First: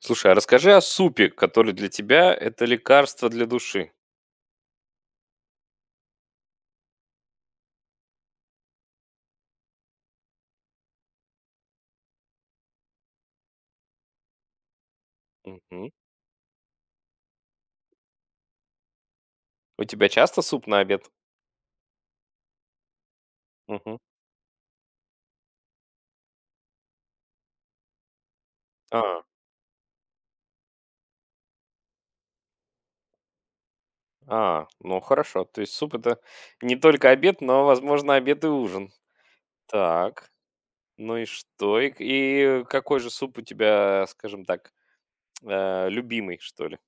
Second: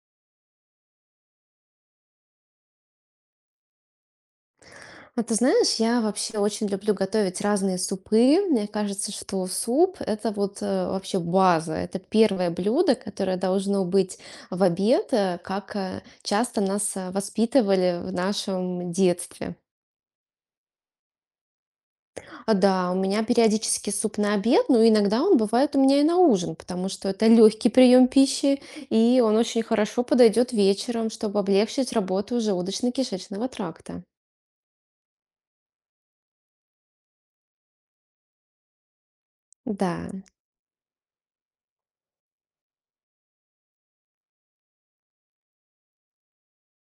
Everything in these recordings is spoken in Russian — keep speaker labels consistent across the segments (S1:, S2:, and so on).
S1: Слушай, а расскажи о супе, который для тебя- это лекарство для души.
S2: А ты знаешь, я вообще очень люблю готовить разные супы. Мне кажется, что суп это вот вообще база. Это первое блюдо, которое должно быть в обед, как
S1: Мгм.
S2: часто нас воспитывали в нашем детстве.
S1: У тебя часто суп на обед?
S2: Да, у меня периодически
S1: Мгм.
S2: суп на обед, но иногда он бывает у меня и на ужин, потому что это легкий прием пищи, и
S1: А,
S2: он очень хорошо подойдет вечером, чтобы облегчить работу желудочно-кишечного тракта.
S1: ну хорошо. То есть суп- это не только обед, но, возможно, обед и ужин.
S2: Да.
S1: Так, ну и что? И какой же суп у тебя, скажем так, любимый, что ли?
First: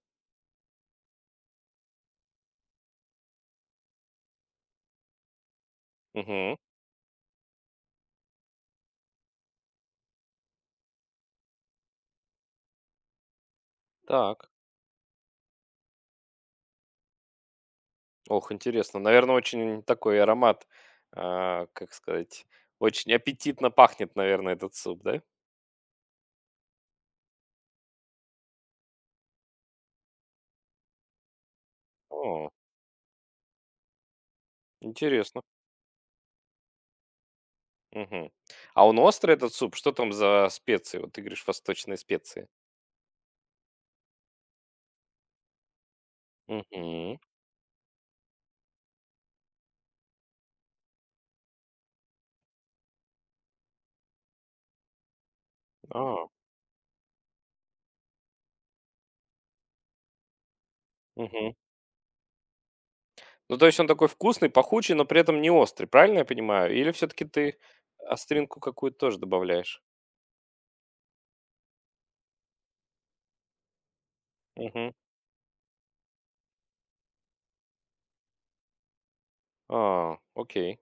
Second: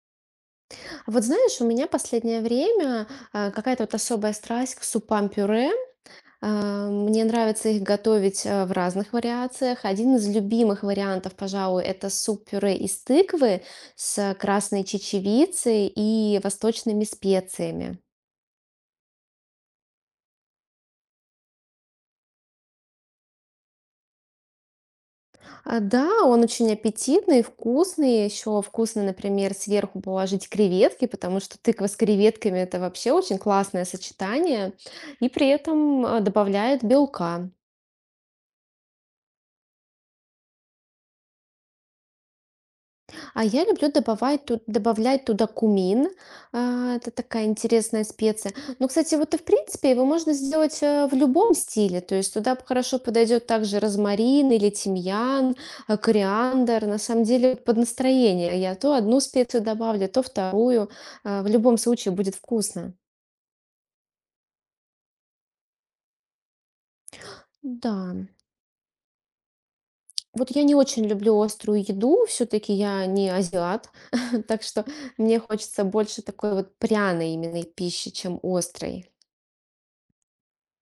S2: Вот знаешь, у меня последнее время какая-то вот особая страсть к супам-пюре.
S1: Мгм.
S2: Мне нравится их готовить в разных вариациях. Один из любимых вариантов, пожалуй, это суп-пюре из тыквы с
S1: Так.
S2: красной чечевицей и восточными специями.
S1: Ох, интересно. Наверное, очень такой аромат, как сказать, очень аппетитно пахнет, наверное, этот суп, да?
S2: Да, он очень аппетитный, вкусный. Еще вкусно, например, сверху положить креветки, потому что тыква с
S1: О,
S2: креветками – это вообще очень классное сочетание. И
S1: интересно.
S2: при этом добавляет белка.
S1: Мгм. А он острый, этот суп? Что там за специи? Вот ты говоришь, восточные специи.
S2: А я люблю добавать ту добавлять туда кумин. Это
S1: Мгм.
S2: такая интересная специя. Но, кстати, вот и в принципе его можно сделать, в любом стиле. То есть туда хорошо подойдет также розмарин или тимьян,
S1: А,
S2: кориандр. На самом деле под настроение. Я то одну специю добавлю, то вторую. В
S1: мгм.
S2: любом случае будет вкусно.
S1: Ну, то есть он такой вкусный, пахучий, но при этом не острый, правильно я понимаю? Или все-таки ты
S2: Да.
S1: остринку какую-то тоже добавляешь?
S2: Вот я не очень люблю острую еду, все-таки я не азиат, так что
S1: Мгм.
S2: мне хочется больше такой вот пряной именно пищи, чем острой.
S1: А, окей.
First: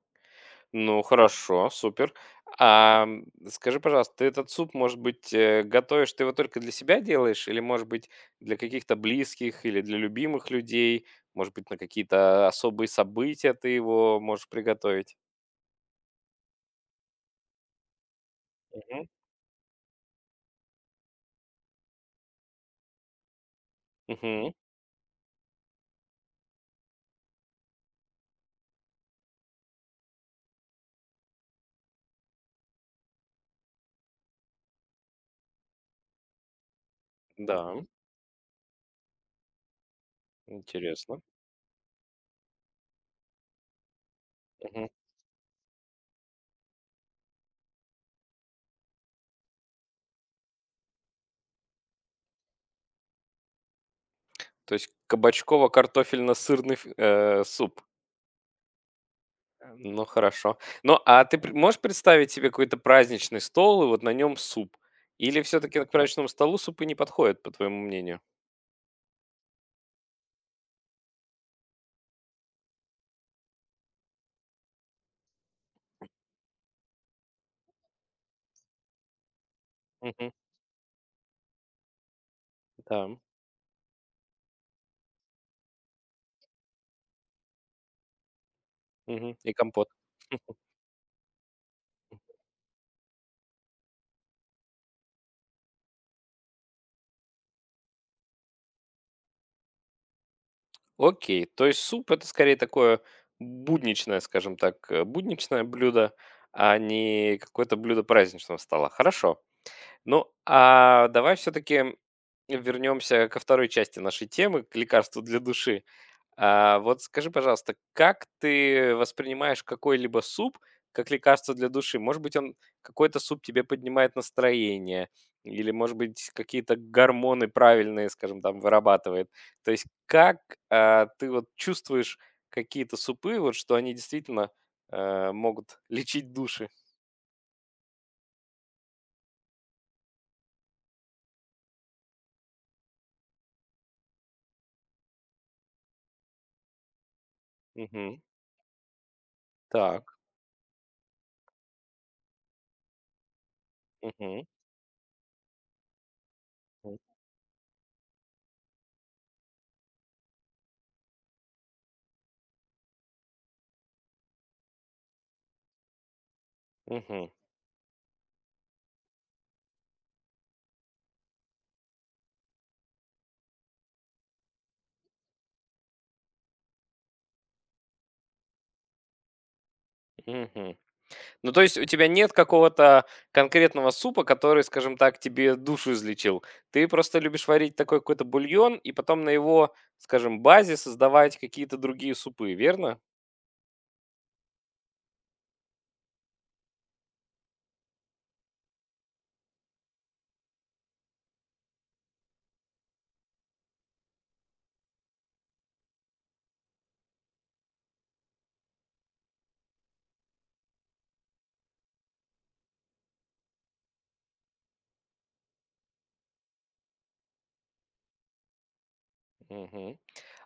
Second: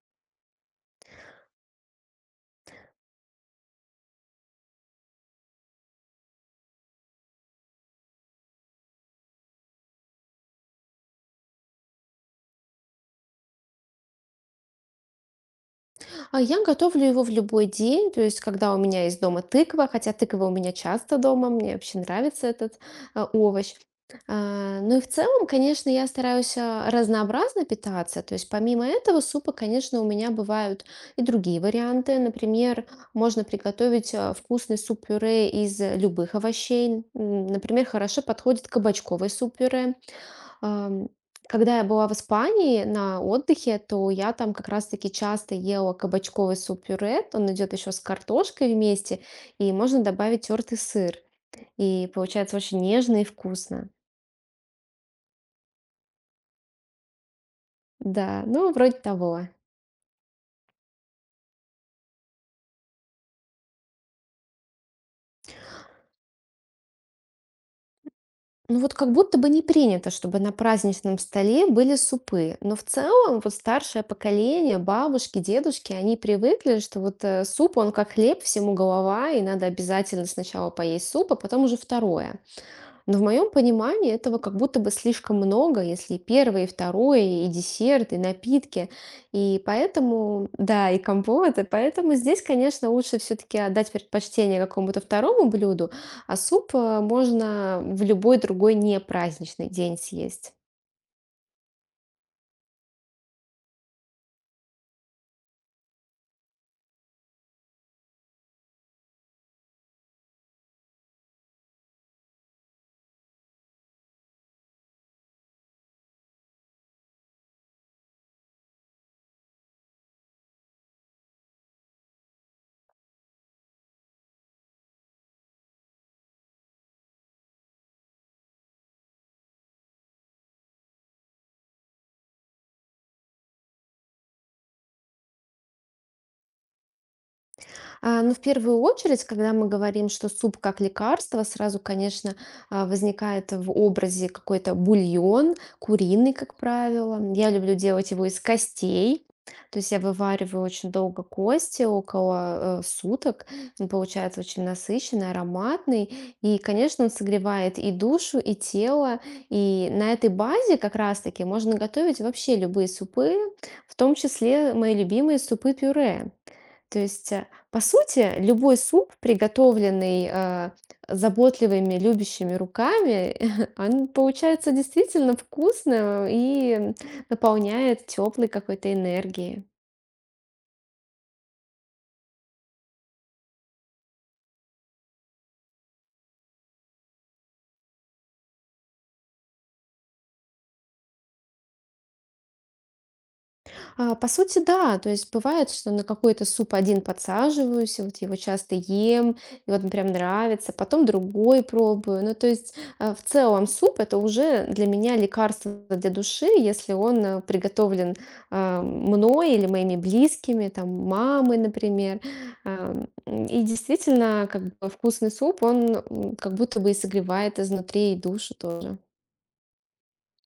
S1: Ну, хорошо, супер. Скажи, пожалуйста, ты этот суп, может быть, готовишь, ты его только для себя делаешь или, может быть, для каких-то близких или для любимых людей? Может быть, на какие-то особые события ты его можешь приготовить?
S2: А я готовлю его в любой день, то есть когда у меня
S1: Мгм.
S2: есть дома тыква, хотя тыква у меня часто дома, мне вообще нравится этот овощ.
S1: Мгм.
S2: Ну и в целом, конечно, я стараюсь разнообразно питаться, то есть помимо этого супа, конечно, у меня бывают и другие варианты. Например, можно приготовить вкусный суп-пюре из любых овощей.
S1: Да,
S2: Например, хорошо подходит кабачковый суп-пюре. Ам,
S1: интересно.
S2: когда я была в Испании на отдыхе, то я там как
S1: Мгм.
S2: раз-таки часто ела кабачковый суп-пюре. Он идет еще с картошкой вместе, и можно добавить тертый сыр. И получается очень нежно и вкусно.
S1: То есть кабачково-картофельно-сырный суп.
S2: Да, ну, вроде того.
S1: Ну, хорошо. Ну, а ты можешь представить себе какой-то праздничный стол и вот на нем суп? Или все-таки к праздничному столу супы не подходят, по твоему мнению?
S2: Ну вот как будто бы не принято, чтобы на праздничном столе были супы. Но в целом вот старшее поколение, бабушки, дедушки, они привыкли, что вот суп, он как хлеб, всему голова, и надо обязательно
S1: Мгм.
S2: сначала поесть суп, а потом уже второе.
S1: Да.
S2: Но в моем понимании этого как будто бы слишком много, если и первое, и второе, и десерт, и напитки.
S1: Мгм. И
S2: И
S1: компот.
S2: поэтому, да, и компоты. Поэтому здесь, конечно, лучше все-таки отдать предпочтение какому-то второму блюду, а суп можно в любой другой непраздничный день съесть.
S1: Окей. То есть суп это скорее такое будничное, скажем так, будничное блюдо, а не какое-то блюдо праздничного стола. Хорошо. Ну, а давай все-таки вернемся ко второй части нашей темы, к лекарству для души. А, вот скажи, пожалуйста, как ты воспринимаешь какой-либо суп как лекарство для души? Может быть, он какой-то суп тебе поднимает настроение, или, может быть, какие-то гормоны правильные, скажем, там вырабатывает. То есть, как ты вот чувствуешь какие-то супы, вот что они действительно могут лечить души?
S2: Ну, в первую очередь, когда мы говорим, что суп как лекарство, сразу, конечно, возникает в образе какой-то бульон, куриный, как правило. Я люблю делать
S1: Мгм.
S2: его из костей. То есть я
S1: Так.
S2: вывариваю очень долго кости, около суток. Он получается
S1: Угу,
S2: очень насыщенный, ароматный. И, конечно, он согревает и душу, и тело. И на этой базе как раз-таки можно готовить вообще любые супы, в том числе мои любимые супы-пюре. То
S1: угу,
S2: есть, по сути, любой суп, приготовленный, заботливыми, любящими руками, он получается действительно вкусным и наполняет теплой какой-то энергией.
S1: угу. Ну, то есть у тебя нет какого-то конкретного супа, который, скажем так, тебе душу излечил. Ты просто любишь варить такой какой-то бульон и потом на его, скажем, базе создавать какие-то другие супы, верно?
S2: По сути, да. То есть бывает, что на какой-то суп один подсаживаюсь, и вот его часто ем, и вот прям нравится, потом другой пробую. Ну, то есть, в целом суп — это уже для меня лекарство для души, если он, приготовлен, мной или моими близкими, там, мамой, например. Ам, действительно, как бы вкусный суп, он, как будто бы и согревает изнутри и душу тоже.
S1: Мгм.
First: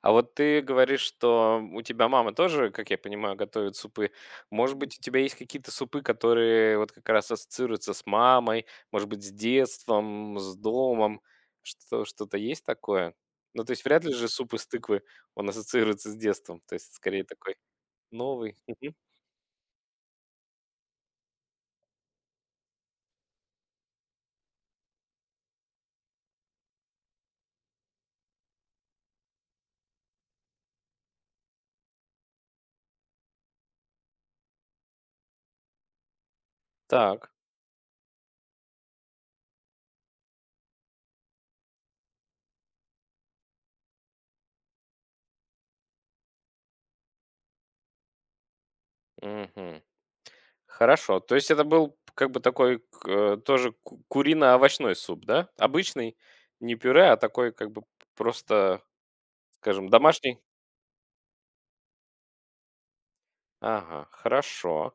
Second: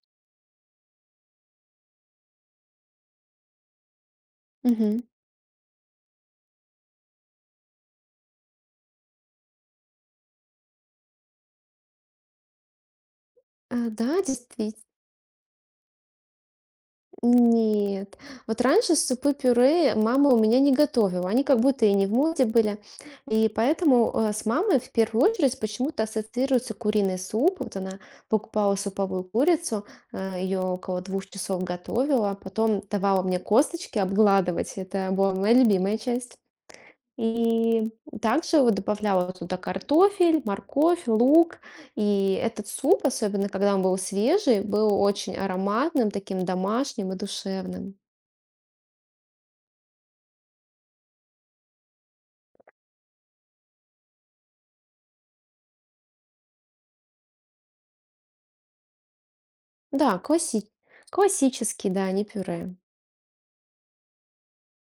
S1: А вот ты говоришь, что у тебя мама тоже, как я понимаю, готовит супы. Может быть, у
S2: Мгм.
S1: тебя есть какие-то супы, которые вот как раз ассоциируются с мамой, может быть, с детством, с домом? Что, что-то есть такое? Ну, то есть вряд ли
S2: Да,
S1: же суп из
S2: действительно.
S1: тыквы, он ассоциируется с детством. То есть, скорее, такой
S2: Нет.
S1: новый.
S2: Вот
S1: Мгм.
S2: раньше супы-пюре мама у меня не готовила. Они как будто и не в моде были. И поэтому с мамой в первую очередь почему-то ассоциируется куриный суп. Вот она покупала суповую курицу, ее около 2 часов готовила, а потом давала мне косточки обгладывать. Это была моя любимая часть.
S1: Так.
S2: И также вот добавляла туда картофель, морковь, лук. И этот суп, особенно когда он был свежий, был очень ароматным, таким домашним и душевным.
S1: Мгм. Хорошо. То есть это был как бы такой тоже курино-овощной суп, да? Обычный, не пюре, а такой как бы просто скажем,
S2: Да,
S1: домашний?
S2: классический, да, не пюре.
S1: Ага, хорошо.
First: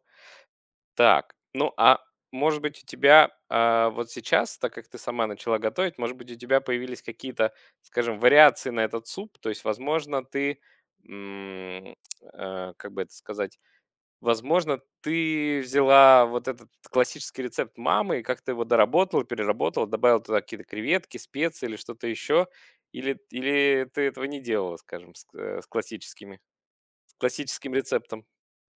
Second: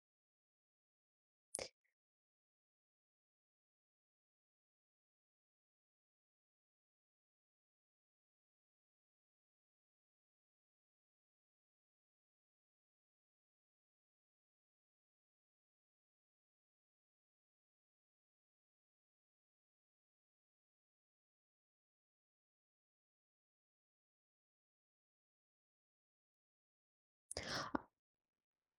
S1: Так, ну, а может быть, у тебя, вот сейчас, так как ты сама начала готовить, может быть, у тебя появились какие-то, скажем, вариации на этот суп? То есть, возможно, ты, м, как бы это сказать, возможно, ты взяла вот этот классический рецепт мамы и как-то его доработала, переработала, добавила туда какие-то креветки, специи или что-то еще? Или ты этого не делала, скажем, с классическими с классическим рецептом?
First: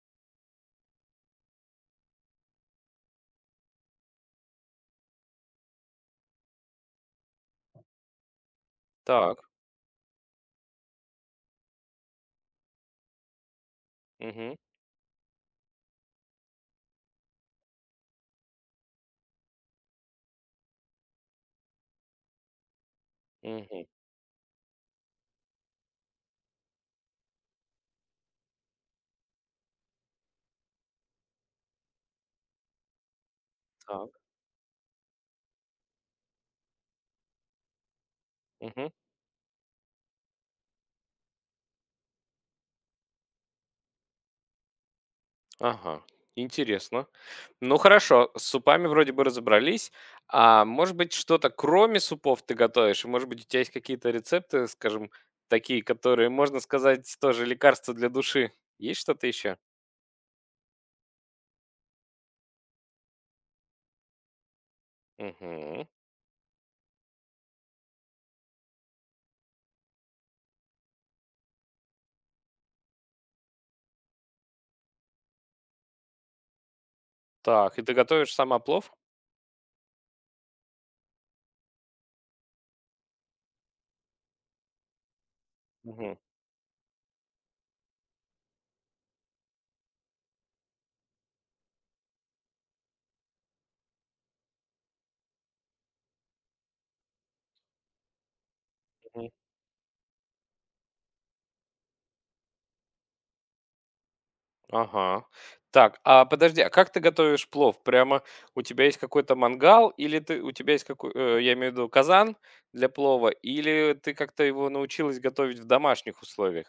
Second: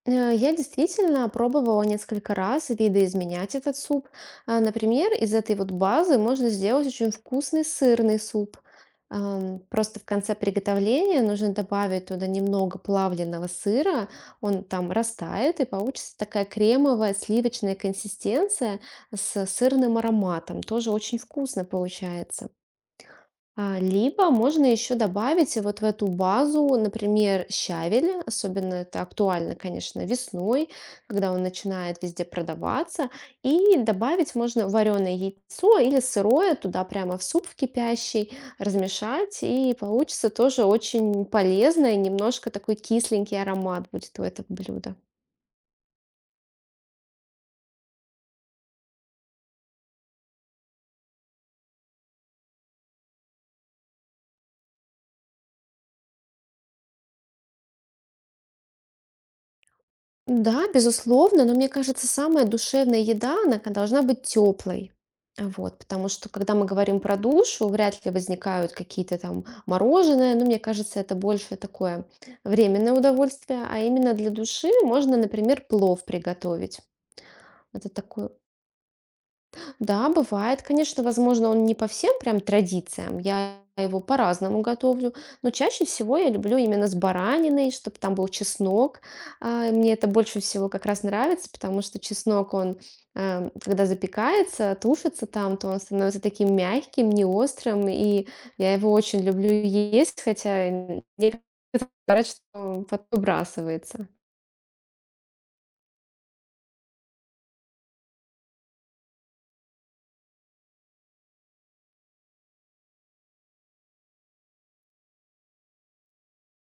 S2: Я действительно пробовала несколько раз видоизменять этот суп. Например, из этой вот базы можно сделать очень вкусный сырный суп.
S1: Так.
S2: Просто в конце приготовления нужно добавить туда немного плавленного сыра,
S1: Мгм,
S2: он там растает, и получится такая кремовая сливочная консистенция с сырным ароматом. Тоже очень вкусно получается.
S1: мгм.
S2: Либо можно еще добавить вот в эту базу, например, щавель, особенно это актуально, конечно, весной, когда он начинает везде продаваться, и
S1: Так,
S2: добавить можно вареное яйцо или сырое туда прямо в суп в кипящий,
S1: мгм.
S2: размешать, и получится тоже очень полезно, и немножко такой кисленький аромат будет у этого блюда.
S1: Ага, интересно. Ну хорошо, с супами вроде бы разобрались. А может быть, что-то кроме супов ты готовишь? Может быть, у тебя есть какие-то рецепты, скажем, такие, которые, можно сказать, тоже лекарства для души? Есть что-то еще?
S2: Да, безусловно, но мне кажется, самая душевная еда, она должна быть теплой. Вот,
S1: Мгм.
S2: потому что, когда мы говорим про душу, вряд ли возникают какие-то там мороженое, но мне кажется, это больше такое временное удовольствие, а именно для души можно, например, плов приготовить.
S1: Так, и
S2: Это
S1: ты
S2: такое
S1: готовишь сама плов?
S2: Да, бывает, конечно, возможно, он не по всем прям традициям, я его по-разному готовлю, но чаще
S1: Мгм.
S2: всего я люблю именно с бараниной, чтобы там был чеснок. И мне это больше всего как раз нравится, потому что чеснок, он, когда запекается, тушится там, то он становится таким мягким, не острым, и я его очень люблю есть, хотя мне кажется, что он потом выбрасывается.
S1: Ага. Так, а подожди, а как ты готовишь плов? Прямо у тебя есть какой-то мангал, или ты у тебя есть какой, я имею в виду казан для плова, или ты как-то его научилась готовить в домашних условиях?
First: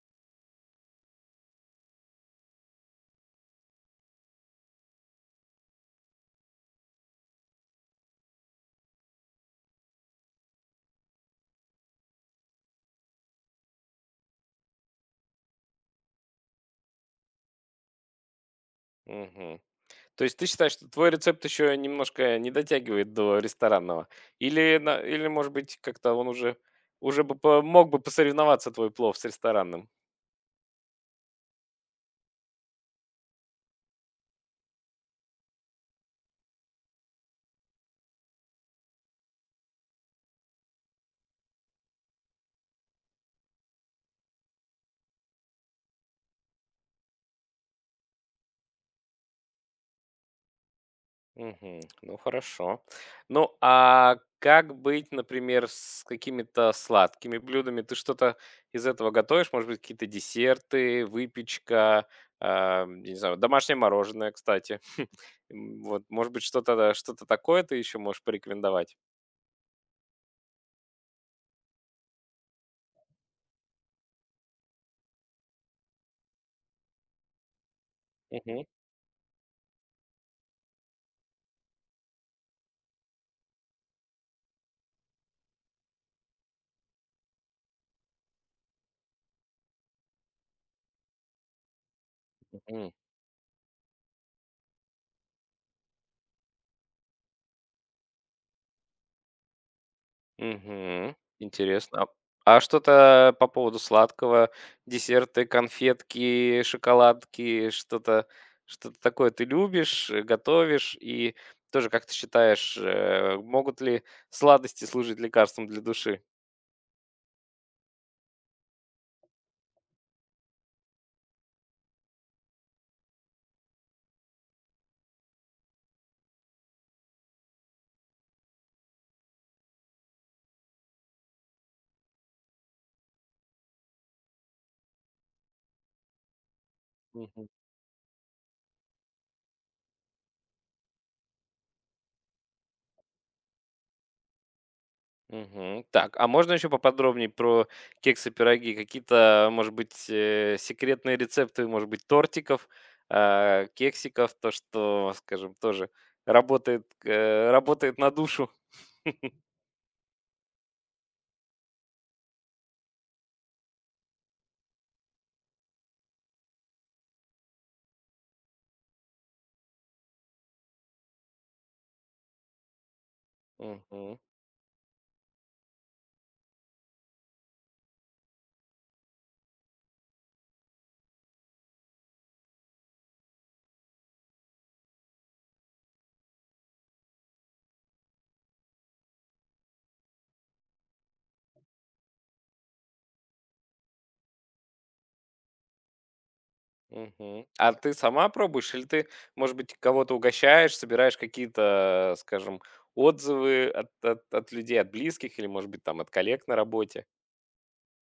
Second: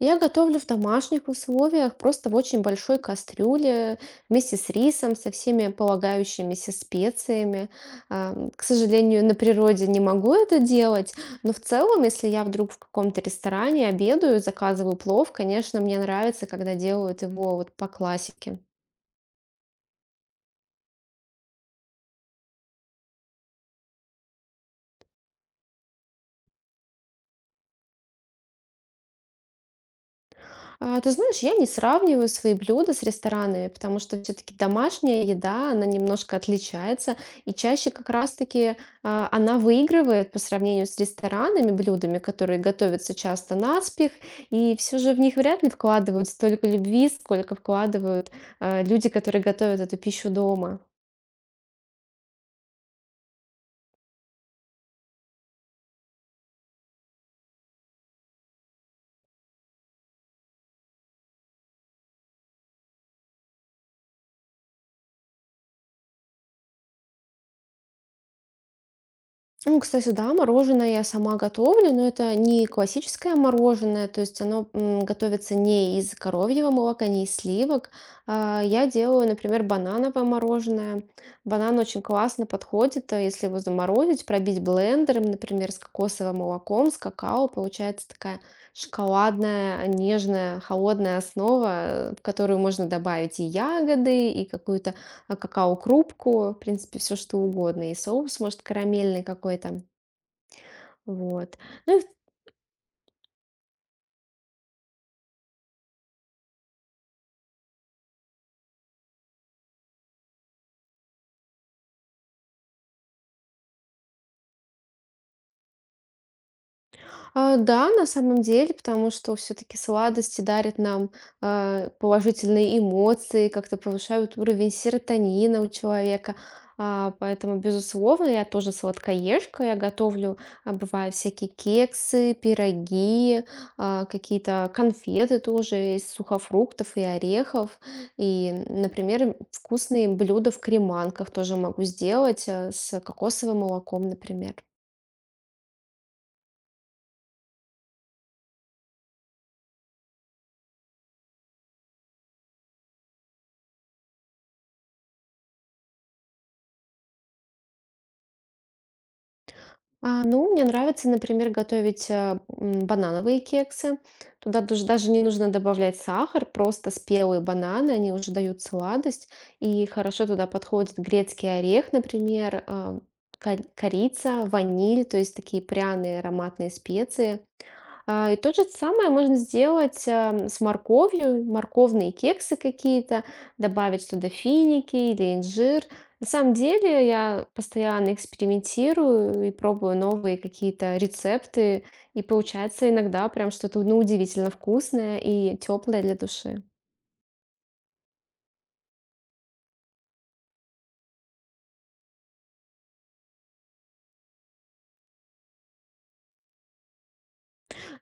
S2: Я готовлю в домашних условиях, просто в очень большой кастрюле, вместе с рисом, со всеми полагающимися специями. К сожалению, на природе не могу это делать, но в целом, если я вдруг в каком-то ресторане обедаю, заказываю плов, конечно, мне нравится, когда делают его вот по классике.
S1: Мгм. То есть ты считаешь, что твой рецепт еще немножко не дотягивает до ресторанного? Или, или может быть, как-то он уже, уже бы мог бы посоревноваться твой плов с ресторанным?
S2: Ты знаешь, я не сравниваю свои блюда с ресторанами, потому что все-таки домашняя еда, она немножко отличается, и чаще как раз-таки она выигрывает по сравнению с ресторанами, блюдами, которые готовятся часто наспех, и все же в них вряд ли вкладывают столько любви, сколько вкладывают люди, которые готовят эту пищу дома.
S1: Мгм. Ну, хорошо. Ну, а как быть, например, с какими-то сладкими блюдами? Ты что-то из этого готовишь? Может быть, какие-то десерты, выпечка, я не знаю, домашнее мороженое, кстати. Вот, может быть, что-то что то такое ты еще можешь порекомендовать?
S2: Ну, кстати, да, мороженое я сама готовлю, но это не классическое мороженое, то есть оно готовится не из коровьего молока, не из сливок. Я делаю, например, банановое мороженое. Банан очень классно подходит, а если его заморозить, пробить блендером, например, с кокосовым молоком, с какао, получается такая шоколадная, нежная, холодная основа, в которую можно
S1: Мгм.
S2: добавить и ягоды, и какую-то какао-крупку, в принципе, все что угодно, и соус, может, карамельный какой-то.
S1: Мгм.
S2: Вот. Ну
S1: Интересно.
S2: и
S1: А что-то по поводу сладкого? Десерты, конфетки, шоколадки, что-то такое ты любишь, готовишь? И тоже, как ты считаешь, могут ли сладости служить лекарством для души?
S2: да, на самом деле, потому что все-таки сладости дарят нам положительные эмоции, как-то повышают уровень серотонина у человека. Поэтому, безусловно, я тоже сладкоежка. Я готовлю, бывают всякие кексы, пироги, какие-то конфеты тоже из сухофруктов и
S1: Мгм.
S2: орехов. И, например, вкусные блюда в креманках тоже могу сделать с кокосовым молоком, например.
S1: Мгм. Так, а можно еще поподробнее про кексы-пироги? Какие-то, может быть, секретные рецепты, может быть, тортиков, кексиков, то, что, скажем, тоже работает, работает на душу?
S2: Ну, мне нравится, например, готовить, банановые кексы. Туда дуж даже не нужно добавлять сахар, просто спелые бананы, они уже дают сладость. И хорошо туда подходит грецкий орех, например, а, ко
S1: Мгм,
S2: корица, ваниль, то есть такие пряные ароматные специи. И то же самое можно сделать, с морковью, морковные кексы какие-то, добавить туда финики или инжир. На самом деле я постоянно экспериментирую и пробую новые какие-то рецепты, и получается иногда прям что-то, ну, удивительно вкусное и теплое для души.
S1: мгм. А ты сама пробуешь или ты, может быть, кого-то угощаешь, собираешь какие-то, скажем, отзывы от людей, от близких или, может быть, там от коллег на работе?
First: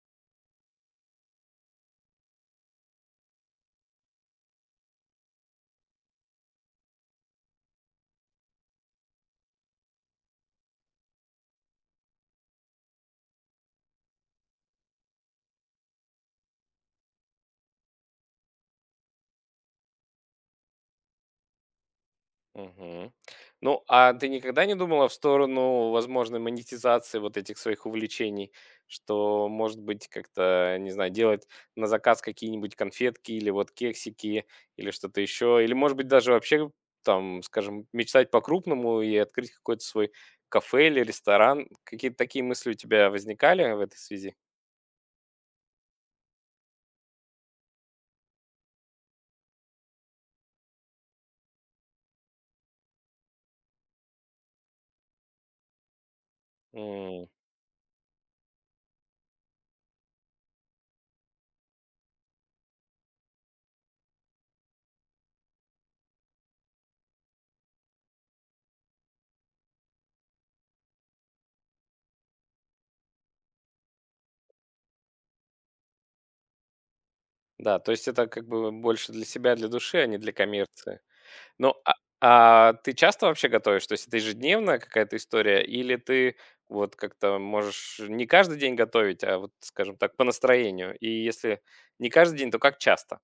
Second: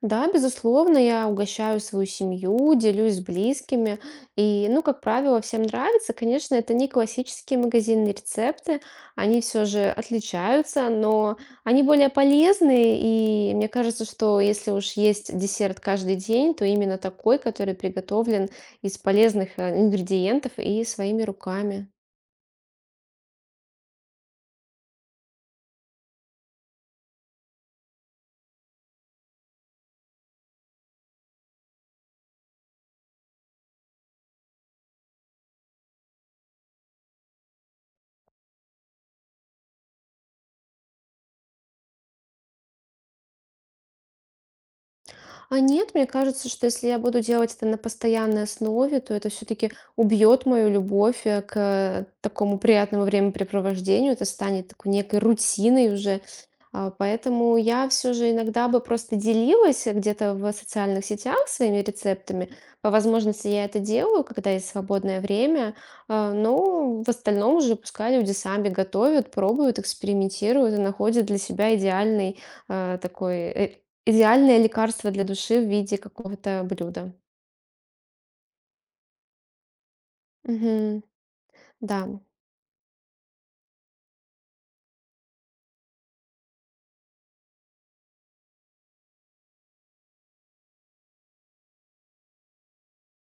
S2: Да, безусловно, я угощаю свою семью, делюсь с близкими. И, ну, как правило, всем нравится. Конечно, это не классические магазинные рецепты. Они все же отличаются, но они более полезные. И мне кажется, что если уж есть десерт каждый день, то именно такой, который приготовлен из полезных ингредиентов и своими руками.
S1: Мгм. Ну, а ты никогда не думала в сторону возможной монетизации вот этих своих увлечений, что, может быть, как-то, не знаю, делать на заказ какие-нибудь конфетки или вот кексики или что-то еще, или, может быть, даже вообще там, скажем, мечтать по-крупному и открыть какой-то свой кафе или ресторан. Какие-то такие мысли у тебя возникали в этой связи?
S2: А нет, мне кажется, что если я буду делать это на постоянной основе, то это все-таки убьет мою любовь к такому приятному времяпрепровождению. Это станет такой некой рутиной уже.
S1: М,
S2: Поэтому я все же иногда бы просто делилась где-то в социальных сетях своими рецептами. По возможности я это делаю, когда есть свободное время. Но в остальном уже пускай люди сами готовят, пробуют, экспериментируют и находят для себя идеальный э, такой э, Идеальное лекарство для души в виде какого-то блюда.
S1: Да, то есть это как бы больше для себя, для души, а не для коммерции.
S2: Мгм.
S1: Ну, а
S2: Да.
S1: а ты часто вообще готовишь? То есть это ежедневная какая-то история или ты вот как-то можешь не каждый день готовить, а вот, скажем так, по настроению? И если не каждый день, то как часто?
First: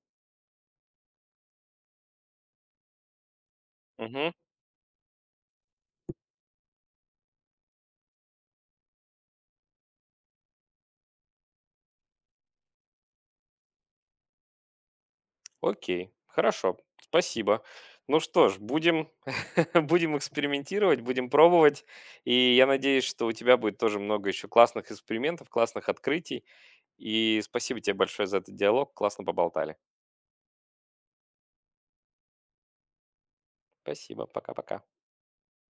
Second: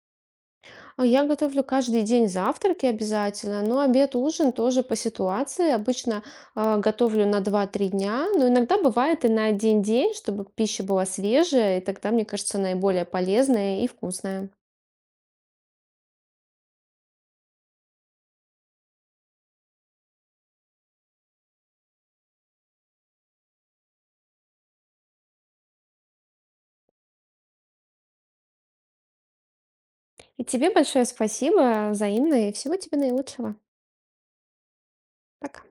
S2: А я готовлю каждый день завтраки обязательно, но обед,
S1: Мгм.
S2: ужин тоже по ситуации. Обычно, готовлю на 2-3 дня, но иногда бывает и на один день, чтобы пища была свежая, и тогда, мне кажется, наиболее полезная и вкусная.
S1: Окей, хорошо, спасибо. Ну что ж, будем, будем экспериментировать, будем пробовать. И я надеюсь, что у тебя будет тоже много еще классных экспериментов, классных открытий. И спасибо тебе большое за этот диалог. Классно поболтали.
S2: И тебе большое спасибо, взаимно, и всего тебе наилучшего.
S1: Спасибо. Пока-пока.
S2: Пока.